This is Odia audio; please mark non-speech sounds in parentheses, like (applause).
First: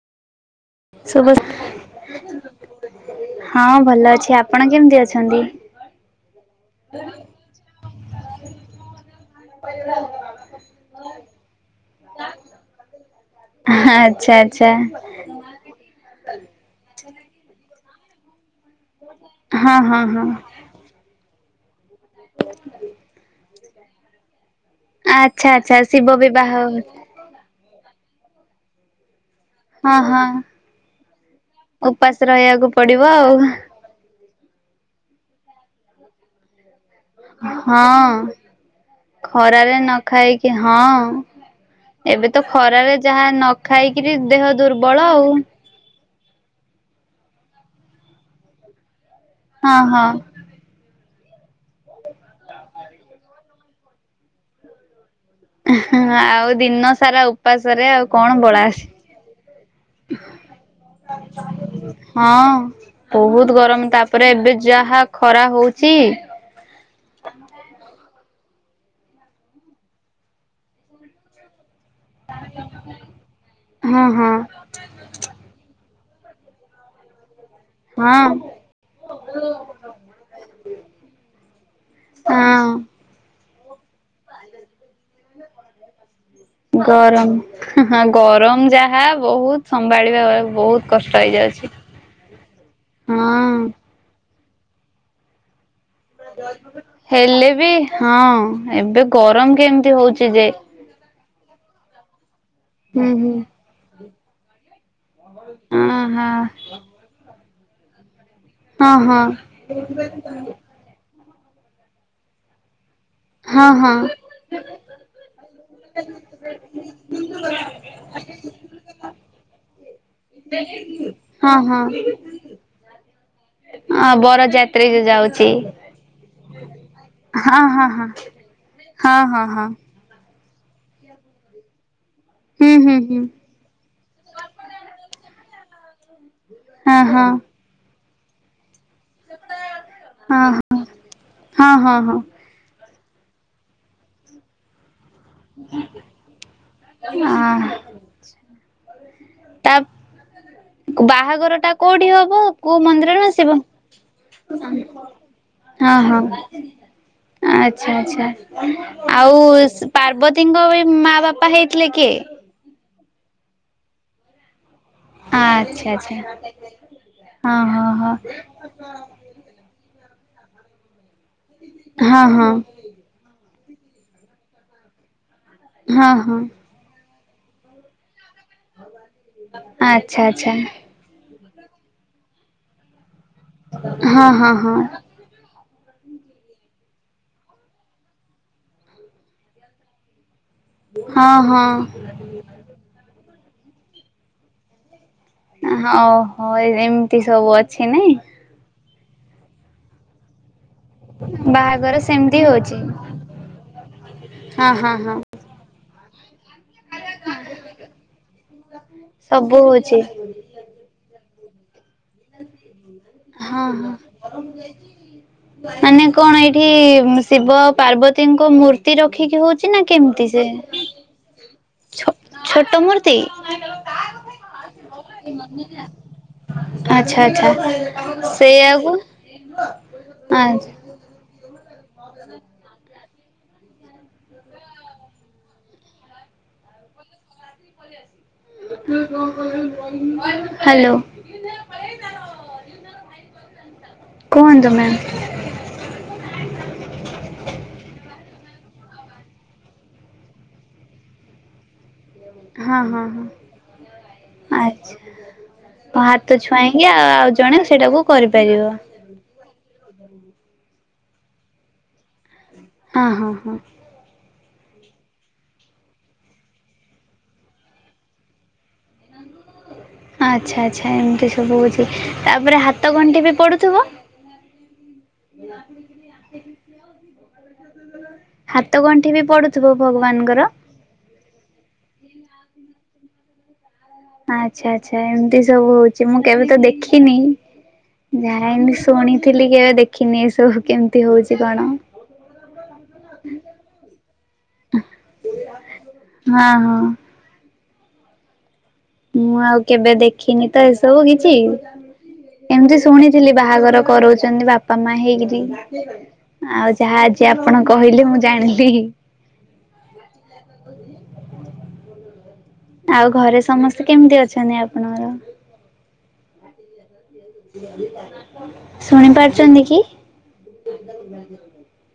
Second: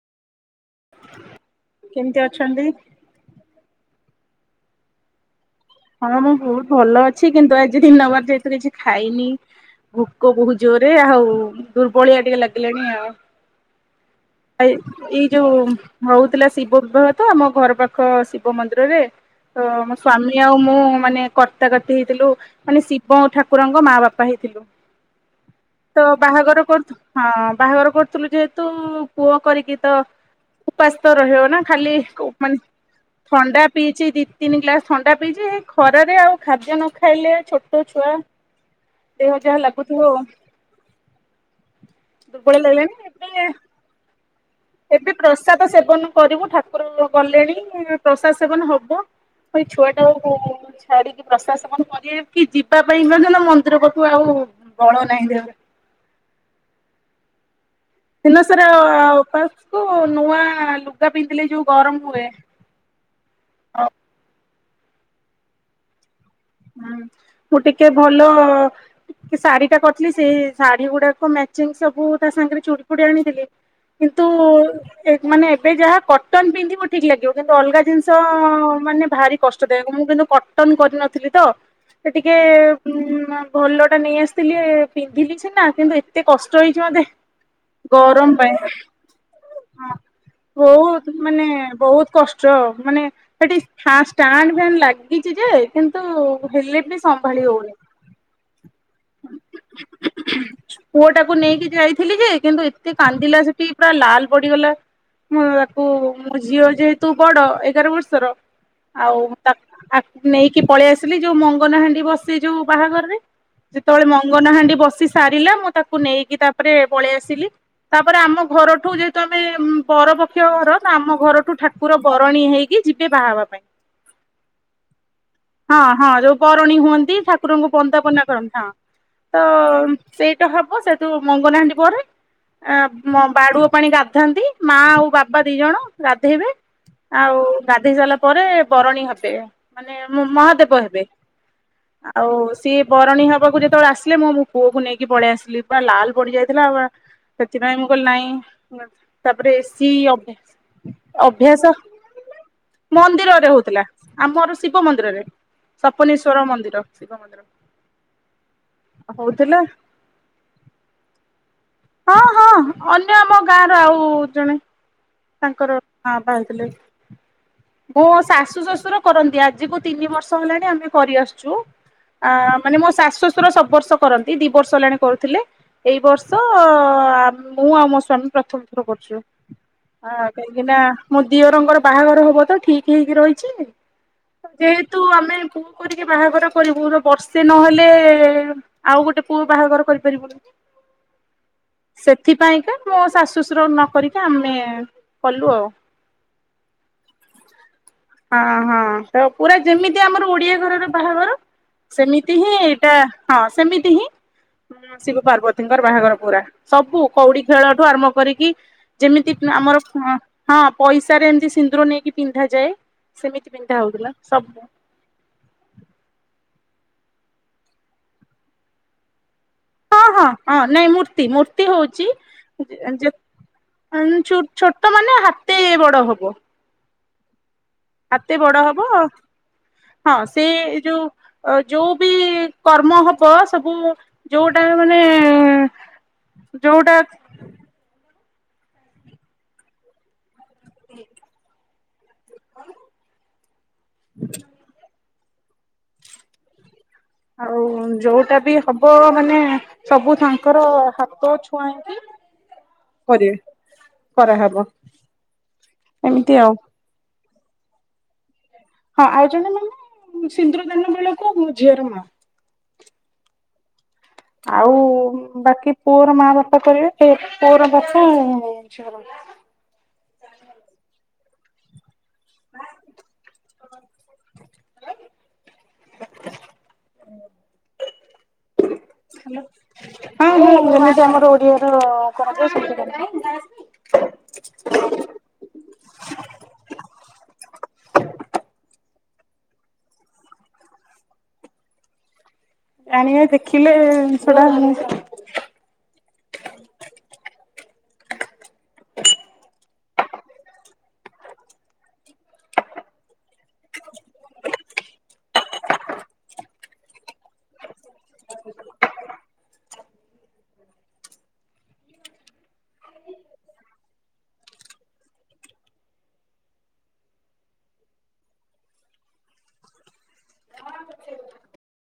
କେମିତି ଶୁଭୁଚି ଅଛନ୍ତି? ହଁ ଭଲ ଅଛି ଆପଣ କେମିତି ଅଛନ୍ତି? ହଁ ମୁଁ ବୋହୁତ ଭଲ ଅଛି କିନ୍ତୁ ଆଜି ଦିନବାର ଯେହେତୁ କିଛି ଖାଇନି। ଭୋକ ବୋହୁତ ଜୋରରେ ଆଉ ଦୁର୍ବଳିଆ ଟିକେ ଲାଗିଲାଣି ଆଉ। ଆଚ୍ଛା ଆଚ୍ଛା ଆଇ ଏ ଯୋଉ ହଉଥିଲା ଶିବ ବିବାହ ତ ଆମ ଘର ପାଖ ଶିବ ମନ୍ଦିରରେ ତ ହଁ ମୋ ହଁ ହଁ। ସ୍ଵାମୀ ଆଉ ମୁଁ ମାନେ କର୍ତ୍ତାକର୍ତ୍ତୀ ହେଇଥିଲୁ। ମାନେ ଶିବ ଠାକୁରଙ୍କ ମା ବାପା ହେଇଥିଲୁ। ଆଚ୍ଛା ଆଚ୍ଛା ତ ଶିବ ବିବାହ ବାହାଘର କରୁ ହଁ ବାହାଘର କରୁଥିଲୁ ଯେହେତୁ ପୁଅ କରିକି ତ ହଁ। ଉପାସ୍ତ ରହିବ ନା ଖାଲି ଉପାସ ମାନେ ରହିବାକୁ ପଡିବ ଆଉ ଥଣ୍ଡା ପିଇଚି ଦି ତିନି ଗ୍ଲାସ ଥଣ୍ଡା ପିଇଚି ଖରାରେ ଆଉ ଖାଦ୍ୟ ନ ଖାଇଲେ ଛୋଟ ହଁ। ଛୁଆ ଦେହ ଯାହା ଲାଗୁଥିବ ଆଉ। କି ହଁ ଏବେ ତ ଦୁର୍ବଳ ଖରାରେ ଲାଗିଲାଣି ଯାହା ଏବେ ନ ଖାଇକିରି ଦେହ ଦୁର୍ବଳ ଏବେ ଆଉ। ପ୍ରସାଦ ସେବନ କରିବୁ ଠାକୁର ଗଲେନି ପ୍ରସାଦ ସେବନ ହବ। ଭଇ ହଁ ଛୁଆ ଟା ହଁ। କ ଛାଡିକି ପ୍ରଶଵାସ କଣ କର କି ଯିବା ପାଇଁ କ ନା ମନ୍ଦିର ପଠୁ ଆଉ ବଳ ନାହିଁ ଦେହରେ। ଆଉ ଦିନ ସାରା ଉପାସରେ ଆଉ କଣ ଦିନ ବଳା ସ ଆସେ ଉପାସକୁୁ ନୂଆ ଲୁଗା ପିନ୍ଧିଲେ ଯୋଉ ଗରମ ହୁଏ ହଁ। ବହୁତ ଗରମ ତାପରେ ଏବେ ଯାହା ଖରା ହଉଛି ହୁଁ ମୁଁ ଟିକେ ଭଲ ଶାଢୀ ଟା କରିଥିଲି ସେ ଶାଢୀ ଗୁଡାକ ମ୍ୟାଚିଂ ସବୁ ତା ସାଙ୍ଗରେ ଚୁଡ଼ି ଫୁଡି ଆଣିଥିଲେି ହଁ କିନ୍ତୁ ହଁ ମାନେ ଏବେ ଯାହା କଟନ ପିନ୍ଧିବୁ ଠିକ ଲାଗିବ କିନ୍ତୁ ଅଲଗା ଜିନିଷ ହଁ। ମାନେ ଭାରି କଷ୍ଟ। ମୁଁ କିନ୍ତୁ କଟନ କରିନଥିଲି ତ ସେ ଟିକେ ହଁ ଭଲ ଟା ନେଇ ଆସିଥିଲି ପିନ୍ଧିଲି ସିନା କିନ୍ତୁ ଏ ଏତେ କଷ୍ଟ ହେଇଛି ମତେ ଗରମ ହଁ ଗରମ ପାଇଁ ଯାହା ବହୁତ ସମ୍ଭାଳିବା ହଁ ବହୁତ କଷ୍ଟ ମାନେ ହେଇଯାଉଛି। ବହୁତ କଷ୍ଟ ମାନେ ସେଠି ହଁ ଫ ଲାଗିଛି ଯେ କିନ୍ତୁ ହେଲେ ବି ସମ୍ଭାଳି ହେଲେ ବି ହଉନି। ହଁ ଏବେ ଗରମ କେମିତି ହଉଛି ଯେ? ପୁଅ ଟାକୁ ନେଇକି ଯାଇଥିଲି ଯେ କିନ୍ତୁ ଏତେ ହୁଁ ହୁଁ କାନ୍ଦିଲା ସେଠି ପୁରା ଲାଲ ପଡିଗଲା। ମୁଁ ତାକୁ ଓହୋ ମୋ ଝିଅ ଯେହେତୁ ବଡ ଏଗାର ବର୍ଷର ହଁ ଆଉ ହଁ ନେଇକି ପଳେଇ ଆସିଲି ଯୋଉ ମଙ୍ଗନ ହାଣ୍ଡି ବସେ ଯୋଉ ବାହାଘରରେ ହଁ ହଁ ଯେତେବେଳେ ମଙ୍ଗନହାାଣ୍ଡି ବସି ସାରିଲା ମୁଁ ତାକୁ ନେଇକି ତାପରେ ପଳେଇ ଆସିଲି। ତାପରେ ଆମ ଘରଠୁ ଯେହେତୁ ଆମେ ପରପକ୍ଷ ଘର ନା ଆମ ହଁ ଘରଠୁ ହଁ ଠାକୁର ବରଣୀ ହେଇକ କି ଯିବେ ବାହା ହେବା ପାଇଁ। ହଁ ବର ଯାଏ। ଏଇ ଯାଉଛି। ହଁ ହଁ ଯୋଉ ବରଣୀ ହୁଅନ୍ତି ହଁ ଠାକୁରଙ୍କୁ ହଁ ବନ୍ଦା ପନା କରନ୍ତି ହଁ। ହଁ ହଁ ହଁ ସେଇତ ହବ ସେଇଠୁ ମଙ୍ଗନହାଣ୍ଡି ପରେ ହୁଁ ହୁଁ ହୁଁ ବାଡୁଅ ପାଣି ଗାଧାନ୍ତି। ମା ଆଉ ବାପା ଦି ଜଣ ଗାଧେଇବେ ହଁ ହଁ ଆଉ ଗାଧେଇ ସାରିଲା ପରେ ବରଣୀ ହେବେ ମାନେ ହଁ ମହାଦେବ ହେବେ ହଁ ହଁ ହଁ ହଁ ଆଉ ସିଏ ବରଣୀ ହେବାକୁ ଯେତେବେଳେ ଆସିଲେ ମୁଁ ମୋ ପୁଅକୁ ନେଇକି ପଳେଇଆସି ଲିପା ଲାଲ ପଡି ଯାଇଥିଲା ଆ ସେଥିପାଇଁ ମୁଁ କହିଲି ନାଇଁ ତାପରେ ତା ଏସି ବାହାଘର ଅଭ୍ୟାସ ଟା କୋଉଠି ହବ କୋଉ ନା ମନ୍ଦିରରେ ଶିବ ହଉଥିଲା ଆମର ଶିବ ମନ୍ଦିରରେ। ହଁ ହଁ ସପନେଶ୍ଵର ମନ୍ଦିର ଶିବ ମନ୍ଦିର ଆଚ୍ଛା ଆଚ୍ଛା ହଉଥିଲା ଆଉ ପାର୍ବତୀଙ୍କ ଏ ମା ବାପା ହେଇଥିଲେ କିଏ? ହଁ ହଁ ଅନ୍ୟ ଆମ ଗାଁ ର ଆଉ ଜଣେ। ତାଙ୍କର ଆଚ୍ଛା ମା ଆଚ୍ଛା ବାପା ହେଇଥିଲେ, ହଁ ହଁ ମୋ ହଁ ଶାଶୁ ଶଶୁର କରନ୍ତି, ଆଜିକୁ ତିନି ବର୍ଷ ହେଲାଣି ଆମେ କରିଆସୁଛୁ, ହଁ ହଁ। ମାନେ ମୋ ଶାଶୁ ଶଶୁର ସବୁ ବର୍ଷ କରନ୍ତି ଦି ବର୍ଷ ହେଲାଣି କରୁଥିଲେ ଏଇ ହଁ ବର୍ଷ ହଁ ମୁଁ ଆଉ ମୋ ସ୍ଵାମୀ ପ୍ରଥମ ଥର କରୁଛୁ ଆଚ୍ଛା ଆ ଆଚ୍ଛା କାହିଁକି ନା ମୋ ଦିଅରଙ୍କର ବାହାଘର ହବ ତ ଠିକ ହେଇକି ରହିଛି ହଁ ହଁ ହଁ ଯେହେତୁ ଆମେ ଟିକେ ବାହାଘର କରିବୁ ବର୍ଷେ ନହେଲେ ଆଉ ଗୋଟେ ପୁଅ ବାହାଘର କରିପାରିବୁନୁ। ହଁ ହଁ ସେଥିପାଇଁକା ମୋ ଶାଶୁ ଶଶୁର ନ କରିକା ଆମେ କଲୁ ଆଉ। ଓହୋ ଏମିତି ସବୁ ଅଛି ନାଇଁ। ହଁ ହଁ ତ ପୁରା ଯେମିତି ଆମର ଓଡିଆ ଘରର ବାହାଘର ବାହାଘର ସେମିତି ହିଁ ହଉଛି। ଏଇଟା ହଁ ସେମିତି ହିଁ ହଁ ହଁ ହଁ ଶିବ ପାର୍ବତୀ। ଙ୍କର ବାହାଘର ପୁରା ସବୁ କଉଡି ଖେଳଠୁ ଆରମ୍ଭ କରିକି ଯେମିତି ସବୁ ଆମର ହଉଛି ହଁ ପଇସା ରେ ଏମିତି ସିନ୍ଦୁର ନେଇକି ପିନ୍ଧାଯାଏ। ସେମିତି ହଁ ପିନ୍ଧା ହଉଥିଲା ହଁ ସବୁ ମାନେ କଣ ଏଇଠି ଶିବ ପାର୍ବତୀଙ୍କ ମୂର୍ତ୍ତି ରଖିକି ହଉ ହଁ ହଁ ହଁ ନାଇଁ ମୂର୍ତ୍ତି ମୂ ମୂର୍ତ୍ତି ଛୋଟ ମୂର୍ତ୍ତି? ହଉଛି ଛୋଟ ମାନେ ହାତେ ବଡ ହବ। ଆଚ୍ଛା ଆଚ୍ଛା ହାତେ ବଡ ହବ ସେଇଆକୁ ହଁ ଆ ସେ ଯୋଉ ଯୋଉ ବି କର୍ମ ହ ବ ସବୁ ଯୋଉଟା ମାନେ ଯୋଉଟା (unintelligible) କୁହନ୍ତୁ ମ୍ୟାମ। ଆଉ ଯୋଉଟା ବି ହବ ମାନେ ସବୁ ତାଙ୍କର ହାତ ଛୁଆଁଇକି ହଁ ହଁ କରିବେ ହ କରାହବ ଆଛା ଏମିତି ହାତ ଆଉ ଛୁଆଁଇ ଇଆ ଜଣେ ସେଇଟାକୁ କରିପାରିବ। ହଁ ଆଉ ଜଣେ ମାନେ ସିନ୍ଦୁର ଦାନ ବେଳକୁ ଝିଅର ମା। ହଁ ହଁ ହଁ ଆଉ ବାକି ପୁଅର ମା ବାପା କରିବେ ସେ ପୁଅର ବାପା ଆଚ୍ଛା ହଉ। ଆଚ୍ଛା ଆଚ୍ଛା ଏମିତି ସବୁ ହଉଛି ତାପରେ ହାତ ଗଣ୍ଠି ବି ପଡ଼ୁଥିବ। ହାତ ଘ ହଁ ଆମର ଓଡ଼ିଆ ର (unintelligible) ଆଚ୍ଛା ଆଚ୍ଛା ଏମିତି ସବୁ ହଉଛି ମୁଁ କେବେ ତ ଦେଖିନି ଯାଏନି ଶୁଣିଥିଲି କେବେ ଦେଖିନି ଏସବୁ କେମିତି ହଉଛି କଣ। ଆଣିବା ଦେଖିଲେ ସେଟା ହଁ ହଁ। ମୁଁ ଆଉ କେବେ ଦେଖିନି ତ ଏସବୁ କିଛି। ଏମିତି ଶୁଣିଥିଲି ବାହାଘର କରଉଛନ୍ତି ବାପା ମା ହେଇକିରି। ଆଉ ଯାହା ଆଜି ଆପଣ କହିଲେ ମୁଁ ଜାଣିଲି। ଆଉ ଘରେ ସମସ୍ତେ କେମିତି ଅଛନ୍ତି ଆପଣଙ୍କର? ଶୁଣି ପାରୁଛନ୍ତି କି?